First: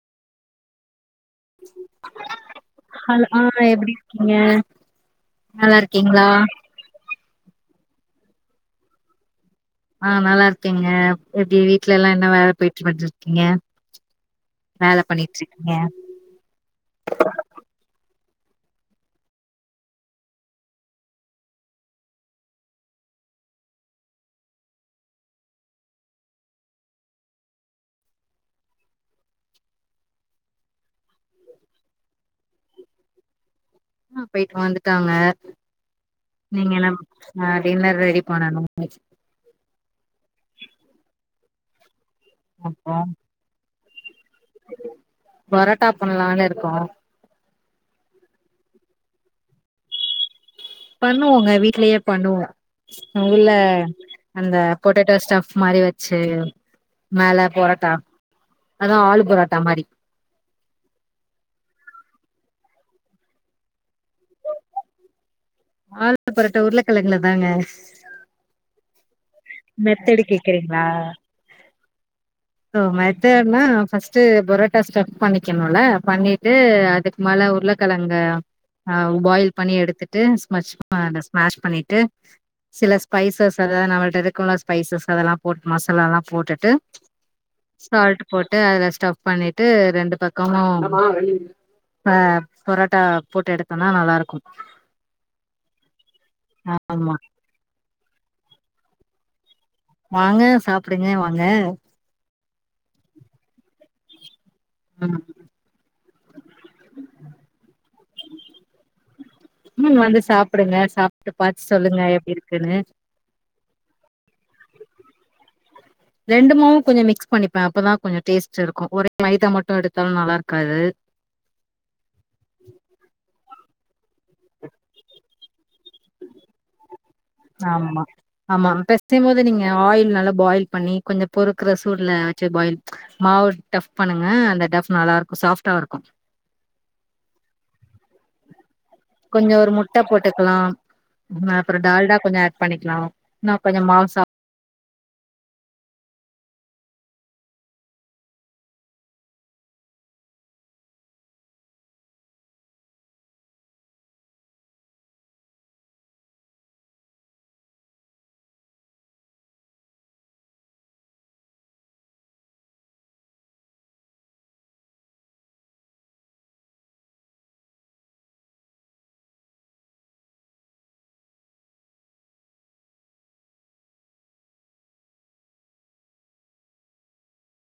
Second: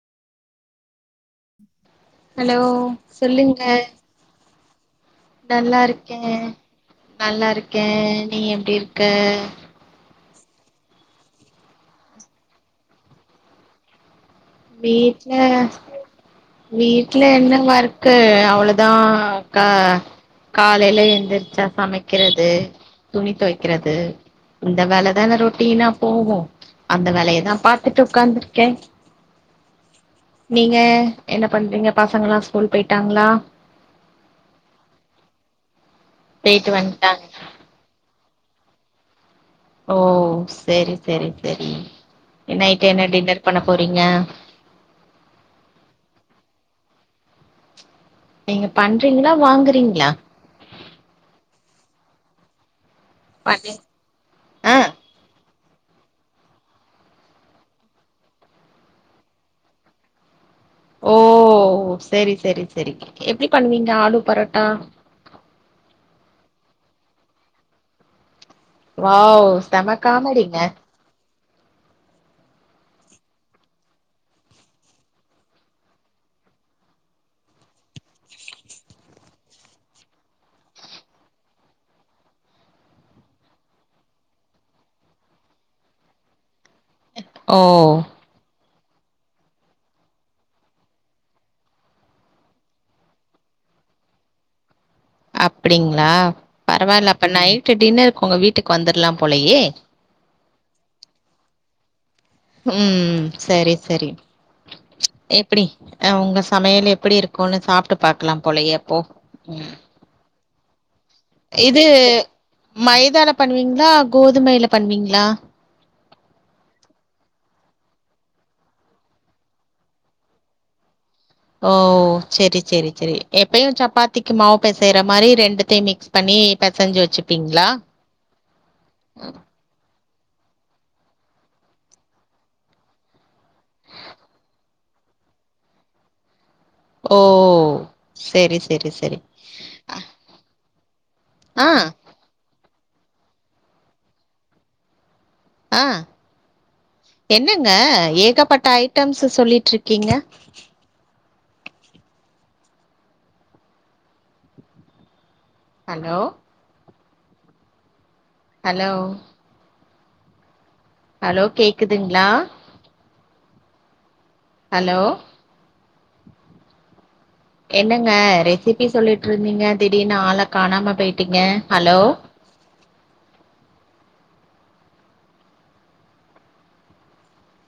hello hello ஆஹ சொல்லுங்க எப்படி இருக்கீங்க நல்லா இருக்கீங்களா நல்லா இருக்கேன் நீ எப்படி இருக்க ஆஹ நல்லா இருக்கீங்க எப்படி வீடல எல்லாம் என்ன வேலை போயிட்டு பன்னிடுருக்கீங்க வீட்டு்ல வீட்டு்ல என்ன வரு அவ்வளவுதான் கா காலையில எந்திரிச்சா சமைக்கிறது துணி துவக்கிறது இந்த வேலைதான் இந்த ரொட்டினா போகும் அந்த வேலையதான் பாாரத்துட்டு உட்காந்துருக்கேன் நீங்க என்ன பண்றீங்க பசங்களாம் ஸ்கூல் போயிட்டாங்களா ஆஹ போயிட்டு வந்துட்டாங்க போயிட்டு நீங்க எல்லாம் வந்ட்டாங்க டின்னர் ரெடி பனானு ஓ சோரி சோரி சோரி நைட் என்ன டின்னர் பண்ண பே போறீங்க பரட்டா பண்ணலாம்னு இருக்கோம் நீங்க பண்றீங்களா வாங்குறீங்களா பண்ணுவோங்க வீட்லயே பண்ணுவோம் உங்கள்ள பண்ணி அந்த ஆ கெட்டேட்டோ ஸ்டாப் மாரி வச்சு மேல பொரோட்டா அதவு ஆளு பொரோட்டா மாரி ஓ சரி சரி சரி எப்படி பண்ணுவீங்க ஆளு பரோட்டா ஆல புரட்ட உருளைக்கிழங்கல தாங்க வாவ் மெத்தடு செமக்காமடிங்க ஓ மெத்தடுனா ஃபஸ்ட்டு பொரோட்டா ஸ்டப் பண்ணிக்கணும்ல பண்ணிட்டு அதுக்கு மேலே உருளைக்கெழங்கு பாயில் பண்ணி எடுத்துட்டு ஸ்மஷ ஸ்மாஷ் பண்ணிட்டு சில ஸ்பைசஸ் அதாவது நம்மள்கிட்ட இருக்கல ஸ்பைசஸ் அதெல்லாம் போட்டு மசால எல்லாம் போட்டுட்டு ஓ சால்ட் போட்டு அதுல ஸ்டப் பண்ணிட்டு ரெண்டு பக்கமும் ஆஹ பரோட்டா போட்டு எடுத்தோனா நல்லா இருக்கும் அப்படிங்களா பரவாயில்ல அப்ப நைட்டு் டின்னர் உங்க வீட்டுக்கு வந்துடலாம் போலையே வாங்க சாப்பிடுங்க வாங்க உம் சரி சரி ம் எப்படிஹ் உங்க சமையல எப்படி இருக்கும்ன்னனு சாப்பிட்டு பாக்கலாம் போலைய அப்போ உ சாப்புடுங்க சாப்ப இது மைதால பண்ணுவீங்களா கோதுமைையில பண்ணுவீங்களா ரெண்டுமும் கொஞ்சம் மிக்ஸ் பண்ணிப்பேன் அப்பதான் கொஞ்சம் டேஸ்ட் இருக்கும் ஒரே மைதா மட்டும் எடுத்தாலும் நல்லா இருக்காது ஓ சரி சரி சரி இப்பயும் சப்பாத்திக்கு மாவு பெசயற மாதிரி ரெண்டுத்தையும் மிக்ஸ் பண்ணி பெசஞ்சு வச்சு ஆமா ஆமா பெசயும் போது நீங்க ஆயில் நல்ல பாயில் பண்ணி கொஞ்சம் பொறுக்கற சூடுல வச்சு பாயில் மாவு டஃப் பண்ணுங்க அந்த டஃப் நல்லா இருக்கும் சாஃப்டா இருக்கும் ஓ சரி சரி சரி ஆஹ டா ல்டா ஸ்டப் பண்ணிக்கலாம் கொஞ்சம் மாவு சாப் அஹ் என்னங்க ஏகப்பட்ட ஐட்டம்ஸ் சொல்லிட்டு இருக்கீங்க ஹலோ ஹலோ ஹலோ கேக்குதுங்களா ஹலோ என்னங்க ரெசிபி சொல்லிட்டு இருந்தீங்க திடீர்னுஆளை காணாம போயிட்டீங்க ஹலோ